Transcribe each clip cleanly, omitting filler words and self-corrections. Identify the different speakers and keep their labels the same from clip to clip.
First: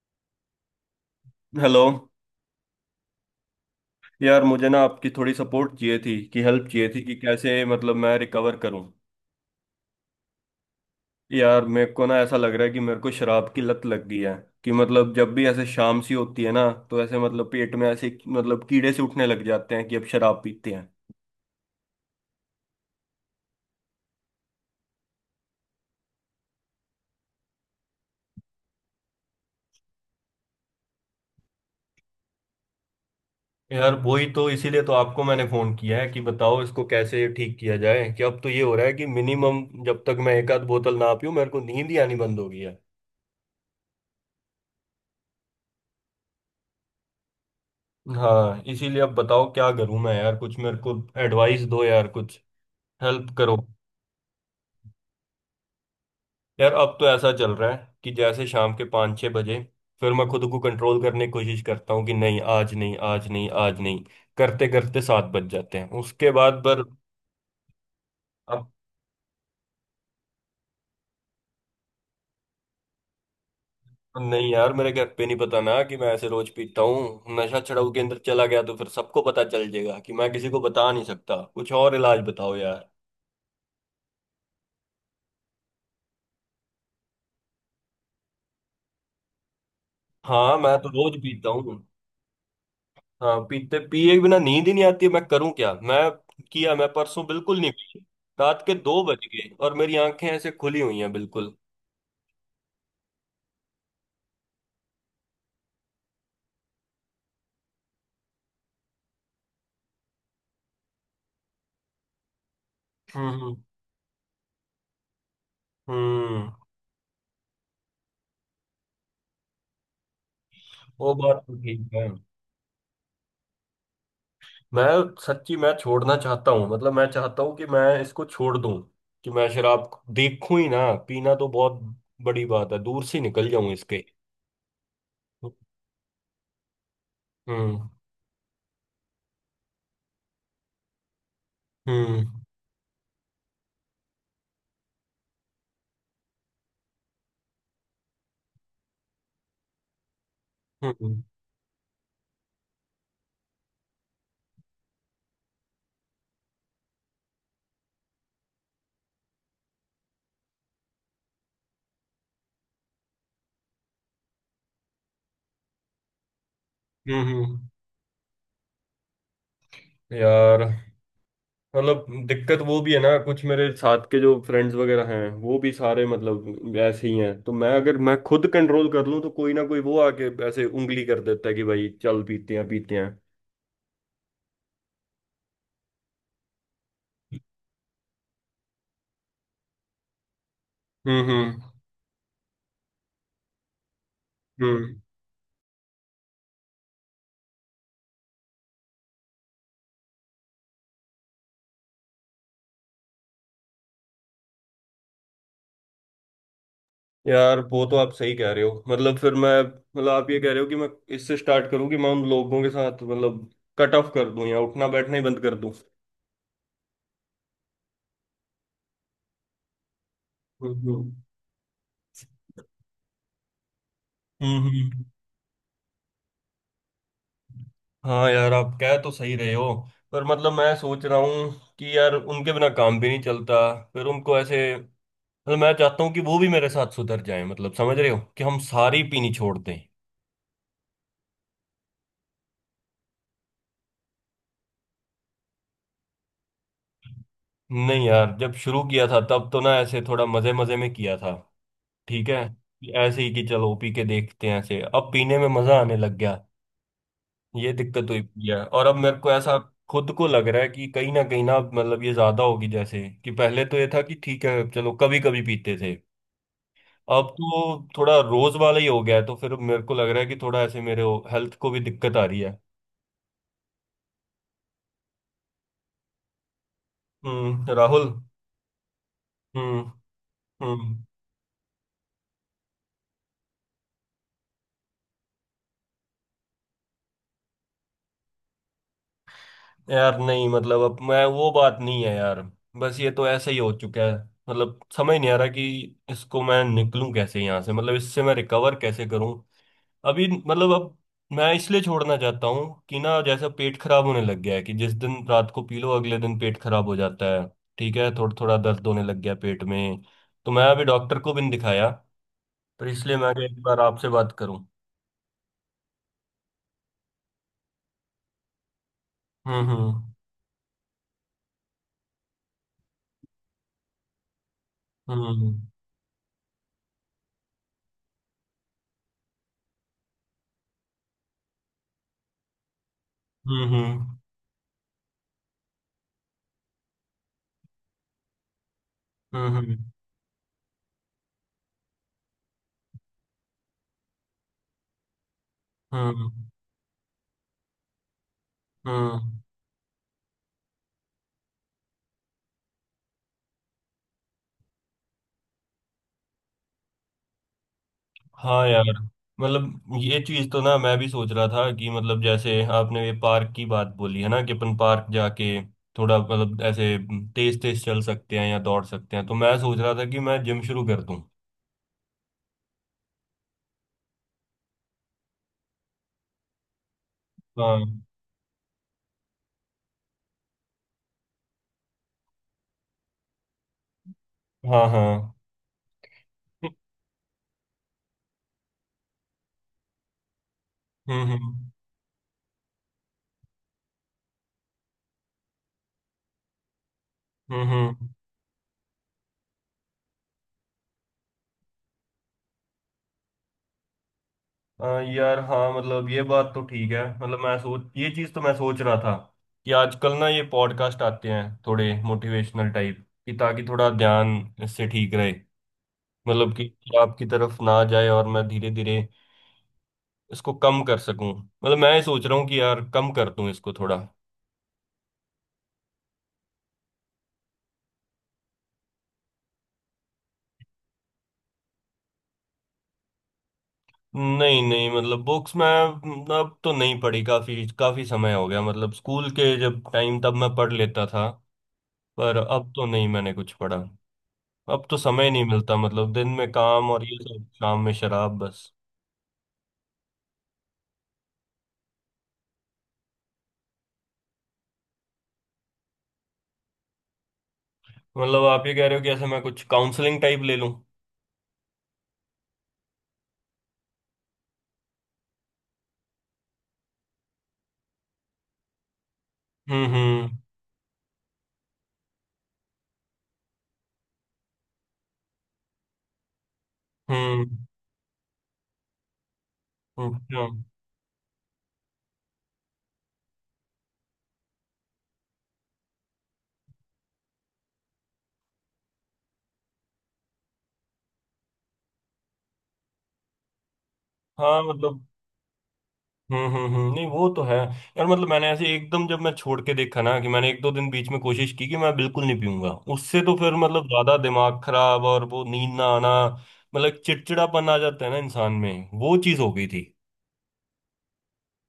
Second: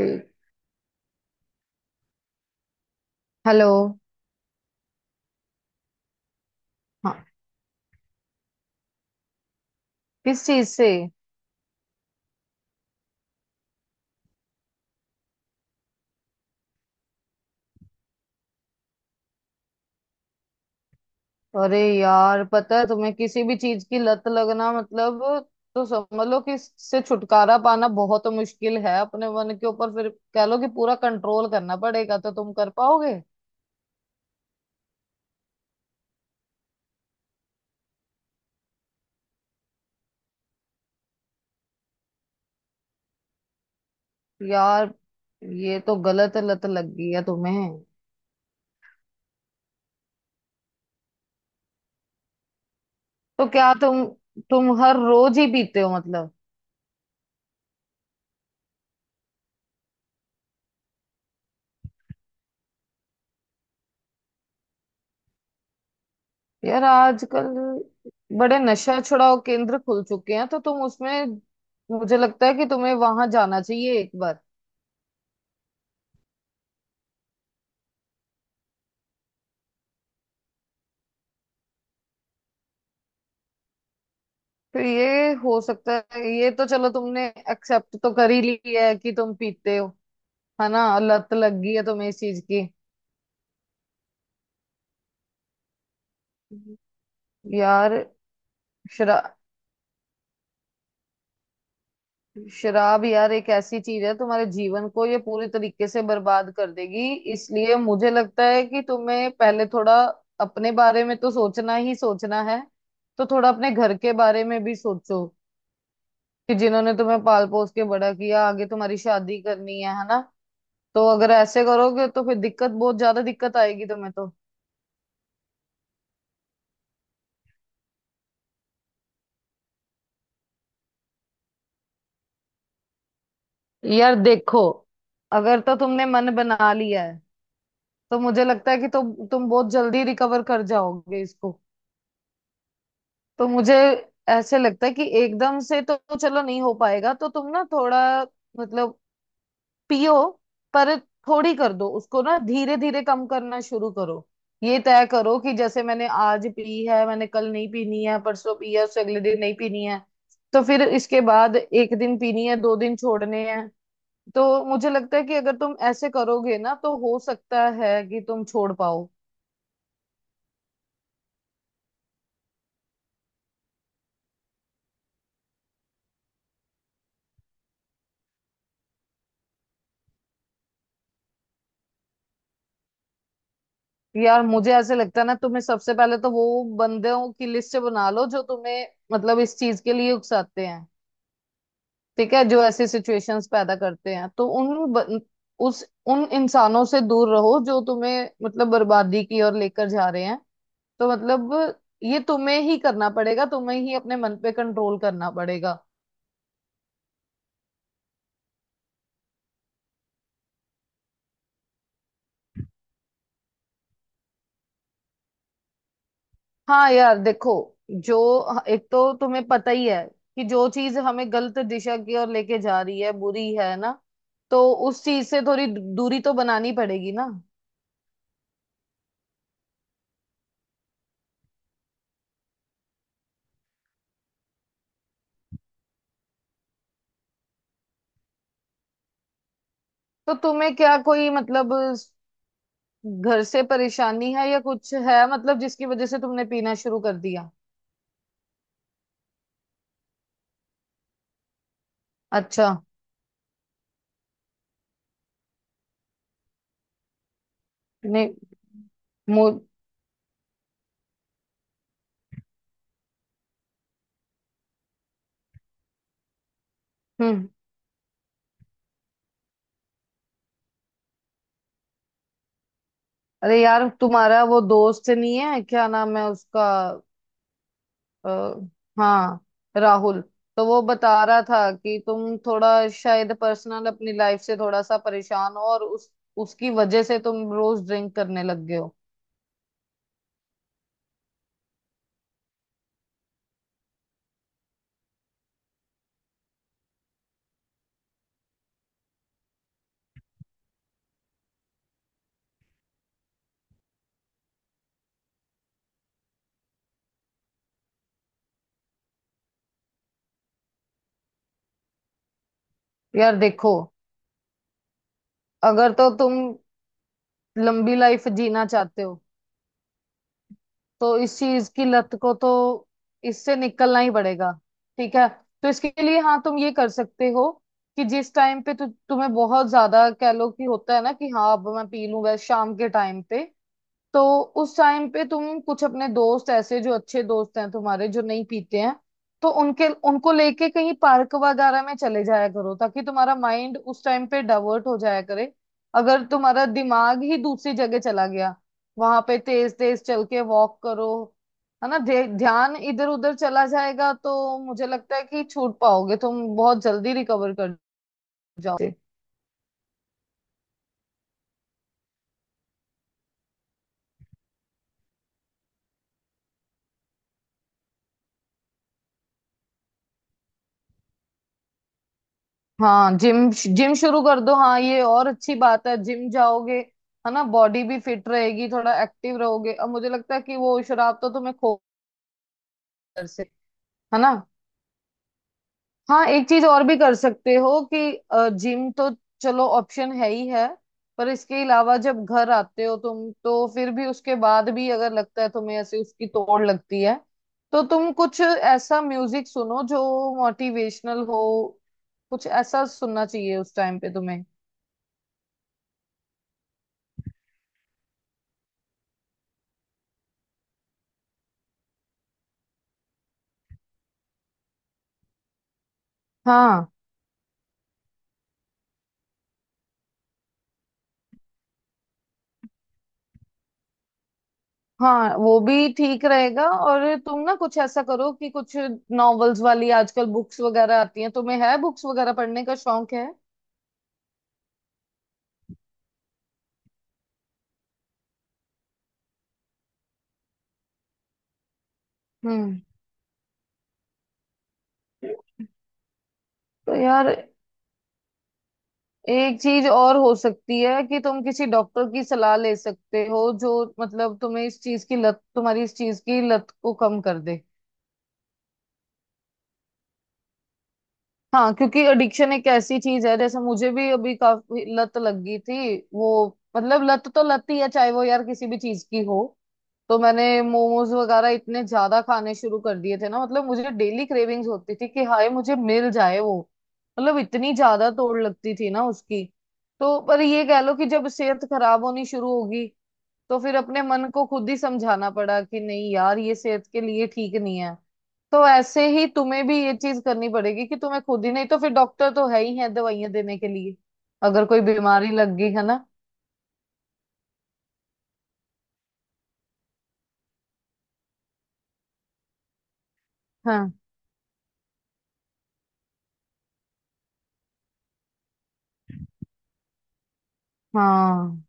Speaker 1: से।
Speaker 2: Hello.
Speaker 1: Hello.
Speaker 2: यार मुझे ना आपकी थोड़ी सपोर्ट चाहिए थी कि हेल्प चाहिए थी कि
Speaker 1: हाँ।
Speaker 2: कैसे मतलब मैं रिकवर करूं।
Speaker 1: किस चीज से?
Speaker 2: यार मेरे को ना ऐसा लग रहा है कि मेरे को शराब की लत लग गई है। कि मतलब जब भी ऐसे शाम सी होती है ना तो ऐसे मतलब पेट में ऐसे मतलब कीड़े से उठने लग जाते हैं कि अब शराब पीते हैं।
Speaker 1: अरे यार, पता है तुम्हें किसी भी चीज की लत लगना मतलब, तो समझ लो कि इससे छुटकारा पाना बहुत मुश्किल है। अपने मन के ऊपर फिर कह लो कि पूरा कंट्रोल करना पड़ेगा तो तुम कर पाओगे।
Speaker 2: यार वही तो इसीलिए तो आपको मैंने फोन किया है कि बताओ इसको कैसे ठीक किया जाए कि अब तो ये हो रहा है कि मिनिमम जब तक मैं एक आध बोतल ना पीऊं मेरे को नींद ही आनी बंद हो गई है।
Speaker 1: यार, ये तो गलत लत लग गई है तुम्हें।
Speaker 2: हाँ इसीलिए अब बताओ क्या करूं मैं। यार कुछ मेरे को एडवाइस दो यार। कुछ हेल्प
Speaker 1: तो
Speaker 2: करो।
Speaker 1: क्या तुम हर रोज ही पीते हो मतलब?
Speaker 2: यार अब तो ऐसा चल रहा है कि जैसे शाम के 5-6 बजे फिर मैं खुद को कंट्रोल करने की कोशिश करता हूँ कि नहीं आज नहीं आज नहीं आज नहीं करते करते 7 बज जाते हैं उसके बाद पर।
Speaker 1: यार आजकल बड़े
Speaker 2: अब।
Speaker 1: नशा छुड़ाओ केंद्र खुल चुके हैं तो तुम उसमें, मुझे लगता है कि तुम्हें वहां जाना चाहिए एक बार।
Speaker 2: नहीं यार मेरे घर पे नहीं पता ना कि मैं ऐसे रोज पीता हूँ। नशा छुड़ाऊ के अंदर चला गया तो फिर सबको पता चल जाएगा कि मैं किसी को बता नहीं सकता। कुछ और इलाज बताओ यार।
Speaker 1: तो ये हो सकता है, ये तो चलो तुमने एक्सेप्ट तो कर ही ली है कि तुम पीते हो।
Speaker 2: हाँ
Speaker 1: है
Speaker 2: मैं
Speaker 1: ना,
Speaker 2: तो रोज
Speaker 1: लत
Speaker 2: पीता
Speaker 1: लग गई
Speaker 2: हूँ।
Speaker 1: है तुम्हें इस चीज की।
Speaker 2: हाँ पीते पिए बिना नींद ही नहीं आती है। मैं करूं क्या मैं किया।
Speaker 1: हम्म।
Speaker 2: मैं परसों बिल्कुल नहीं
Speaker 1: यार,
Speaker 2: पी। रात के दो बज
Speaker 1: शराब,
Speaker 2: गए और मेरी आंखें ऐसे खुली हुई हैं बिल्कुल।
Speaker 1: शराब यार एक ऐसी चीज है, तुम्हारे जीवन को ये पूरी तरीके से बर्बाद कर देगी। इसलिए मुझे लगता है कि तुम्हें पहले थोड़ा अपने बारे में तो सोचना ही सोचना है। तो थोड़ा
Speaker 2: हम्म।
Speaker 1: अपने घर के बारे में भी सोचो
Speaker 2: हम्म।
Speaker 1: कि जिन्होंने तुम्हें पाल पोस के बड़ा किया, आगे तुम्हारी शादी करनी है ना। तो
Speaker 2: वो
Speaker 1: अगर
Speaker 2: बात तो
Speaker 1: ऐसे
Speaker 2: ठीक
Speaker 1: करोगे
Speaker 2: है।
Speaker 1: तो फिर दिक्कत, बहुत ज्यादा दिक्कत आएगी तुम्हें। तो
Speaker 2: मैं सच्ची मैं छोड़ना चाहता हूँ मतलब मैं चाहता हूँ कि मैं इसको छोड़ दूं। कि मैं शराब को देखूं ही ना। पीना तो बहुत बड़ी बात है दूर से निकल जाऊं इसके।
Speaker 1: यार देखो, अगर तो तुमने मन बना लिया है,
Speaker 2: हम्म।
Speaker 1: तो मुझे लगता है कि तुम बहुत जल्दी रिकवर कर जाओगे इसको।
Speaker 2: हम्म।
Speaker 1: तो मुझे ऐसे लगता है कि एकदम से तो चलो नहीं हो पाएगा। तो तुम ना थोड़ा मतलब पियो, पर
Speaker 2: हम्म।
Speaker 1: थोड़ी कर दो उसको ना, धीरे धीरे कम करना शुरू करो। ये तय करो कि जैसे मैंने आज पी है, मैंने कल नहीं पीनी है, परसों पी है उससे अगले दिन नहीं पीनी है। तो फिर इसके बाद एक दिन पीनी है, दो दिन छोड़ने हैं। तो मुझे लगता है कि अगर तुम ऐसे करोगे ना, तो हो
Speaker 2: हम्म। हम्म।
Speaker 1: सकता है कि तुम छोड़ पाओ।
Speaker 2: यार मतलब दिक्कत वो भी है ना कुछ मेरे साथ के जो फ्रेंड्स वगैरह हैं वो भी सारे मतलब ऐसे ही हैं तो मैं अगर मैं खुद कंट्रोल कर लूं तो कोई ना कोई वो आके ऐसे उंगली कर देता है कि भाई चल पीते हैं पीते हैं।
Speaker 1: यार मुझे ऐसे लगता है ना, तुम्हें सबसे पहले तो वो बंदों की लिस्ट बना लो जो तुम्हें मतलब इस चीज के लिए उकसाते हैं।
Speaker 2: हम्म। हम्म।
Speaker 1: ठीक है, जो ऐसी सिचुएशंस पैदा करते हैं, तो
Speaker 2: हम्म।
Speaker 1: उस, उन इंसानों से दूर रहो जो तुम्हें मतलब बर्बादी की ओर लेकर जा रहे हैं। तो मतलब ये तुम्हें ही करना पड़ेगा, तुम्हें ही अपने मन पे कंट्रोल करना पड़ेगा।
Speaker 2: यार वो तो आप सही कह रहे हो मतलब फिर मैं मतलब आप ये कह रहे हो कि मैं इससे स्टार्ट करूं कि मैं उन लोगों के साथ मतलब कट ऑफ कर दूं या उठना बैठना ही बंद कर दूं।
Speaker 1: हाँ यार देखो, जो एक तो तुम्हें पता ही है कि जो
Speaker 2: हम्म।
Speaker 1: चीज
Speaker 2: हम्म।
Speaker 1: हमें गलत दिशा की ओर लेके जा रही है बुरी है ना। तो
Speaker 2: हम्म। हम्म।
Speaker 1: उस चीज से थोड़ी दूरी तो बनानी पड़ेगी ना।
Speaker 2: हाँ यार आप कह तो सही रहे हो पर मतलब मैं सोच रहा हूँ कि यार उनके बिना काम भी नहीं चलता। फिर उनको ऐसे मतलब मैं चाहता हूँ कि वो भी मेरे साथ सुधर जाए मतलब समझ रहे हो कि हम सारी पीनी छोड़ दें।
Speaker 1: तो तुम्हें क्या कोई मतलब घर से परेशानी है या कुछ है मतलब, जिसकी वजह से तुमने पीना शुरू कर दिया?
Speaker 2: नहीं यार जब शुरू किया था तब तो ना ऐसे थोड़ा मजे मजे में किया था। ठीक है
Speaker 1: अच्छा।
Speaker 2: कि ऐसे ही कि चलो पी के देखते हैं ऐसे अब पीने में मजा आने लग गया। ये दिक्कत हुई
Speaker 1: नहीं।
Speaker 2: पड़ी है और अब मेरे को
Speaker 1: मु
Speaker 2: ऐसा खुद को लग रहा है कि कहीं ना मतलब ये ज्यादा होगी जैसे कि पहले तो ये था कि ठीक है चलो कभी कभी पीते थे। अब
Speaker 1: हम्म।
Speaker 2: तो थोड़ा रोज वाला ही हो गया है तो फिर मेरे को लग रहा है कि थोड़ा ऐसे मेरे हेल्थ को भी दिक्कत आ रही है।
Speaker 1: अरे यार तुम्हारा वो दोस्त नहीं है, क्या नाम है उसका?
Speaker 2: हम्म। राहुल।
Speaker 1: आ, हाँ,
Speaker 2: हम्म।
Speaker 1: राहुल। तो वो
Speaker 2: हम्म।
Speaker 1: बता रहा था कि तुम थोड़ा शायद पर्सनल अपनी लाइफ से थोड़ा सा परेशान हो, और उस उसकी वजह से तुम रोज ड्रिंक करने लग गए हो।
Speaker 2: यार नहीं मतलब अब मैं वो बात नहीं है यार। बस ये तो ऐसे ही हो चुका है मतलब समझ नहीं आ रहा कि इसको मैं निकलूं कैसे यहाँ से मतलब इससे मैं रिकवर कैसे करूं। अभी मतलब अब मैं इसलिए छोड़ना चाहता हूँ कि ना जैसा पेट खराब होने लग गया है कि जिस दिन रात को पी लो अगले दिन पेट खराब हो जाता है। ठीक है थोड़ा थोड़ा दर्द होने लग गया पेट में। तो मैं अभी डॉक्टर को भी नहीं दिखाया तो इसलिए मैं
Speaker 1: यार
Speaker 2: एक
Speaker 1: देखो,
Speaker 2: बार आपसे बात करूं।
Speaker 1: अगर तो तुम लंबी लाइफ जीना चाहते हो,
Speaker 2: हम्म। हम्म।
Speaker 1: तो इस चीज की लत को तो, इससे निकलना ही पड़ेगा। ठीक है।
Speaker 2: हम्म।
Speaker 1: तो इसके लिए हाँ तुम ये कर सकते हो कि जिस टाइम पे तुम्हें बहुत ज्यादा, कह लो कि होता है ना कि हाँ अब मैं पी लूं, बस शाम के टाइम पे,
Speaker 2: हम्म। हम्म।
Speaker 1: तो उस टाइम पे तुम कुछ अपने दोस्त ऐसे, जो अच्छे दोस्त हैं तुम्हारे, जो नहीं पीते हैं, तो
Speaker 2: हम्म।
Speaker 1: उनके उनको लेके कहीं पार्क वगैरह में चले जाया करो, ताकि तुम्हारा माइंड उस टाइम पे डाइवर्ट हो जाया करे।
Speaker 2: हम्म।
Speaker 1: अगर
Speaker 2: हम्म।
Speaker 1: तुम्हारा दिमाग ही दूसरी जगह चला गया, वहां पे
Speaker 2: हम्म।
Speaker 1: तेज तेज चल के वॉक करो, है ना, ध्यान इधर उधर चला जाएगा, तो मुझे लगता है कि छूट पाओगे तुम, बहुत जल्दी रिकवर कर
Speaker 2: हाँ
Speaker 1: जाओ।
Speaker 2: यार मतलब ये चीज तो ना मैं भी सोच रहा था कि मतलब जैसे आपने ये पार्क की बात बोली है ना कि अपन पार्क जाके थोड़ा मतलब ऐसे तेज तेज चल सकते हैं या दौड़ सकते हैं तो मैं सोच रहा था कि मैं जिम शुरू कर दूं।
Speaker 1: हाँ जिम, जिम शुरू कर दो, हाँ ये और अच्छी बात है, जिम जाओगे, है ना, बॉडी भी
Speaker 2: हाँ।
Speaker 1: फिट रहेगी, थोड़ा एक्टिव रहोगे। अब मुझे लगता है कि वो शराब तो तुम्हें खो घर से, है ना।
Speaker 2: हाँ। हाँ।
Speaker 1: हाँ, एक चीज और भी कर सकते हो कि जिम तो चलो ऑप्शन है ही है,
Speaker 2: हम्म।
Speaker 1: पर इसके
Speaker 2: हम्म।
Speaker 1: अलावा जब घर आते हो तुम, तो फिर भी उसके बाद भी अगर लगता है तुम्हें ऐसे उसकी तोड़ लगती है,
Speaker 2: हम्म।
Speaker 1: तो
Speaker 2: हम्म।
Speaker 1: तुम कुछ ऐसा म्यूजिक सुनो जो मोटिवेशनल हो। कुछ ऐसा सुनना चाहिए उस टाइम पे तुम्हें।
Speaker 2: हाँ, यार हाँ मतलब ये बात तो ठीक है मतलब मैं सोच ये चीज तो मैं सोच रहा था कि आजकल ना ये पॉडकास्ट आते हैं थोड़े मोटिवेशनल टाइप कि ताकि थोड़ा ध्यान इससे ठीक रहे मतलब कि
Speaker 1: हाँ।
Speaker 2: आपकी तरफ ना जाए और मैं धीरे धीरे इसको कम कर सकूं मतलब मैं ये सोच रहा हूँ कि यार कम कर दूं इसको थोड़ा।
Speaker 1: हाँ वो भी ठीक रहेगा, और तुम ना कुछ ऐसा करो कि कुछ नॉवेल्स वाली आजकल बुक्स वगैरह आती हैं, तुम्हें है बुक्स वगैरह पढ़ने का शौक है?
Speaker 2: नहीं नहीं मतलब बुक्स मैं अब तो नहीं पढ़ी काफी काफी समय हो गया मतलब स्कूल के जब टाइम तब मैं पढ़ लेता था। पर अब
Speaker 1: हम्म।
Speaker 2: तो नहीं मैंने कुछ पढ़ा। अब तो समय नहीं मिलता मतलब दिन में काम
Speaker 1: तो
Speaker 2: और ये
Speaker 1: यार
Speaker 2: सब शाम में शराब बस।
Speaker 1: एक चीज और हो सकती है कि तुम किसी डॉक्टर की सलाह ले सकते हो जो मतलब तुम्हें इस चीज की लत, तुम्हारी इस चीज की लत को कम कर दे।
Speaker 2: मतलब आप ये कह रहे हो कि ऐसे मैं कुछ काउंसलिंग टाइप ले लूं?
Speaker 1: हाँ क्योंकि एडिक्शन एक ऐसी चीज है, जैसे मुझे भी अभी काफी लत लग गई थी वो, मतलब लत तो लत ही है, चाहे वो यार किसी भी चीज की हो।
Speaker 2: हम्म।
Speaker 1: तो
Speaker 2: हम्म।
Speaker 1: मैंने मोमोज वगैरह इतने ज्यादा खाने शुरू कर दिए थे ना, मतलब मुझे डेली क्रेविंग्स होती थी कि हाय मुझे मिल जाए वो, मतलब
Speaker 2: हम्म।
Speaker 1: इतनी ज्यादा तोड़ लगती थी ना उसकी। तो पर
Speaker 2: हम्म।
Speaker 1: ये कह लो कि जब सेहत खराब होनी शुरू होगी, तो फिर अपने मन को खुद ही समझाना पड़ा कि नहीं यार ये सेहत के लिए ठीक नहीं है। तो ऐसे ही तुम्हें भी ये चीज करनी पड़ेगी कि तुम्हें खुद ही, नहीं तो फिर डॉक्टर तो है ही है दवाइयां देने के लिए,
Speaker 2: हाँ
Speaker 1: अगर कोई
Speaker 2: मतलब।
Speaker 1: बीमारी लग गई है ना।
Speaker 2: हम्म। हम्म। नहीं वो तो है यार मतलब मैंने ऐसे एकदम जब मैं छोड़ के देखा ना कि मैंने एक दो दिन बीच में कोशिश की कि मैं बिल्कुल नहीं पीऊंगा उससे तो फिर मतलब
Speaker 1: हाँ।
Speaker 2: ज्यादा दिमाग खराब और वो नींद ना आना। मतलब चिड़चिड़ापन आ जाता है ना इंसान में वो चीज हो गई थी।
Speaker 1: हाँ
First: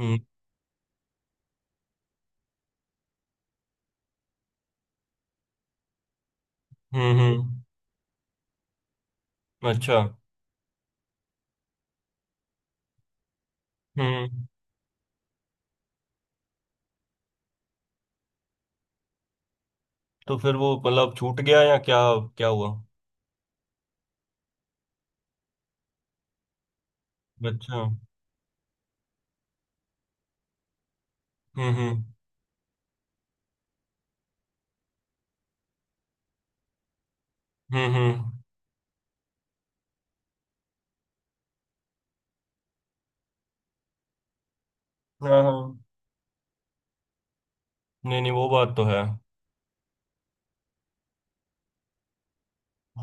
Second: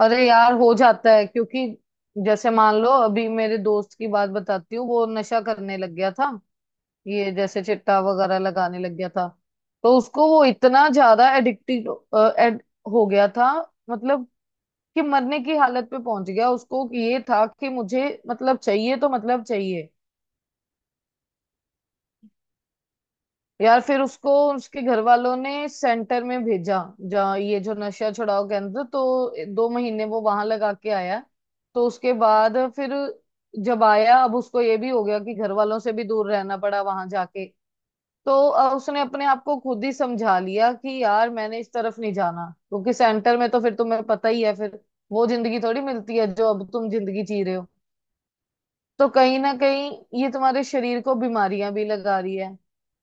Speaker 2: हम्म।
Speaker 1: अरे यार हो जाता है क्योंकि, जैसे मान लो अभी मेरे दोस्त की बात बताती हूँ, वो नशा करने लग गया था,
Speaker 2: हम्म।
Speaker 1: ये
Speaker 2: हम्म।
Speaker 1: जैसे चिट्टा वगैरह लगाने लग गया था। तो
Speaker 2: अच्छा।
Speaker 1: उसको वो इतना ज्यादा एडिक्टेड हो गया था, मतलब
Speaker 2: हम्म।
Speaker 1: कि मरने की हालत पे पहुंच गया, उसको ये था कि मुझे मतलब चाहिए तो मतलब चाहिए।
Speaker 2: तो फिर वो मतलब छूट गया या क्या? क्या हुआ?
Speaker 1: यार फिर उसको उसके घर वालों ने सेंटर में भेजा, जहाँ ये
Speaker 2: अच्छा।
Speaker 1: जो
Speaker 2: हम्म।
Speaker 1: नशा छुड़ाओ केंद्र, तो दो महीने वो वहां लगा के आया। तो
Speaker 2: हम्म।
Speaker 1: उसके बाद फिर जब आया, अब उसको ये भी हो गया कि घर वालों से भी दूर रहना पड़ा वहां जाके।
Speaker 2: हम्म। हम्म।
Speaker 1: तो उसने अपने आप को खुद ही समझा लिया कि यार मैंने इस तरफ नहीं जाना, क्योंकि सेंटर में तो फिर तुम्हें पता ही है, फिर वो
Speaker 2: हाँ।
Speaker 1: जिंदगी
Speaker 2: हाँ।
Speaker 1: थोड़ी मिलती है जो अब तुम जिंदगी जी रहे हो।
Speaker 2: नहीं नहीं वो बात तो है।
Speaker 1: तो कहीं ना कहीं ये तुम्हारे शरीर को बीमारियां भी लगा रही है,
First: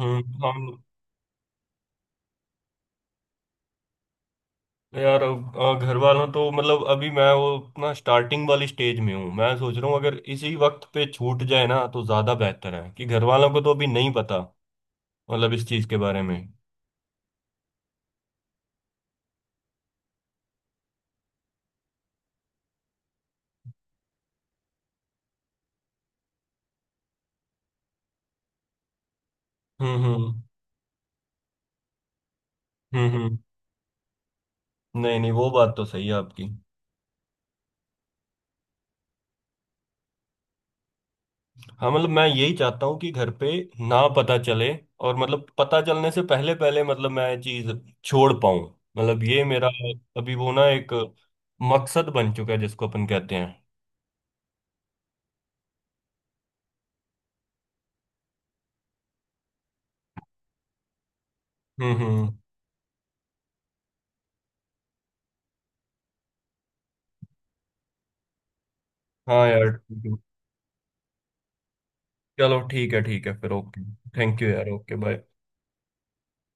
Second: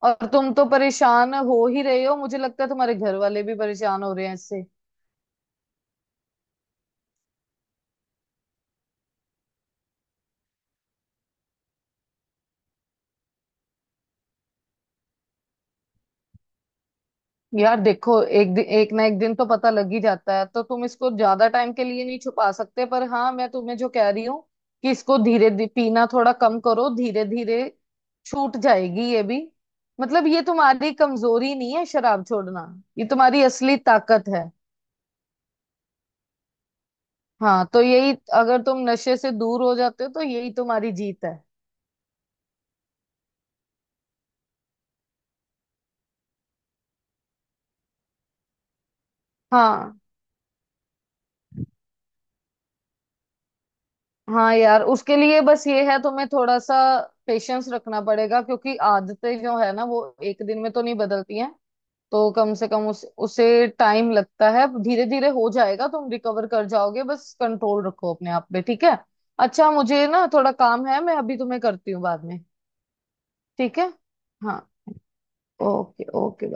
Speaker 2: हम्म।
Speaker 1: और तुम तो
Speaker 2: हाँ।
Speaker 1: परेशान हो ही रहे हो, मुझे लगता है तुम्हारे घर वाले भी परेशान हो रहे हैं इससे।
Speaker 2: यार अब, घर वालों तो मतलब अभी मैं वो अपना स्टार्टिंग वाली स्टेज में हूँ। मैं सोच रहा हूँ अगर इसी वक्त पे छूट जाए ना तो ज्यादा बेहतर है कि घर वालों को तो अभी नहीं पता मतलब इस चीज के बारे में।
Speaker 1: यार देखो, एक दिन, एक ना एक दिन तो पता लग ही जाता है, तो तुम इसको ज्यादा टाइम के लिए नहीं छुपा सकते। पर हाँ मैं तुम्हें जो कह रही हूँ कि इसको धीरे धीरे पीना थोड़ा कम करो, धीरे धीरे छूट जाएगी ये भी।
Speaker 2: हम्म।
Speaker 1: मतलब
Speaker 2: हम्म।
Speaker 1: ये तुम्हारी कमजोरी नहीं है शराब छोड़ना, ये
Speaker 2: हम्म। हम्म।
Speaker 1: तुम्हारी असली ताकत है।
Speaker 2: नहीं नहीं वो बात तो सही है आपकी।
Speaker 1: हाँ तो यही, अगर तुम नशे से दूर हो जाते हो तो यही तुम्हारी जीत है।
Speaker 2: हाँ मतलब मैं यही चाहता हूँ कि घर पे ना पता चले और मतलब पता चलने से पहले पहले मतलब मैं चीज छोड़ पाऊँ। मतलब ये मेरा
Speaker 1: हाँ।
Speaker 2: अभी वो ना एक मकसद बन चुका है जिसको अपन कहते हैं।
Speaker 1: हाँ यार उसके लिए बस ये है, तुम्हें थोड़ा सा पेशेंस रखना पड़ेगा, क्योंकि आदतें जो है ना, वो एक दिन में तो नहीं बदलती हैं।
Speaker 2: हम्म।
Speaker 1: तो
Speaker 2: हम्म।
Speaker 1: कम से कम उस उसे टाइम लगता है, धीरे धीरे हो जाएगा, तुम रिकवर कर जाओगे, बस कंट्रोल रखो अपने आप पे, ठीक है।
Speaker 2: हाँ
Speaker 1: अच्छा
Speaker 2: यार
Speaker 1: मुझे ना थोड़ा काम है, मैं अभी तुम्हें करती हूँ बाद में।
Speaker 2: चलो ठीक है फिर
Speaker 1: ठीक
Speaker 2: ओके।
Speaker 1: है।
Speaker 2: थैंक यू
Speaker 1: हाँ,
Speaker 2: यार। Okay bye.
Speaker 1: Okay okay.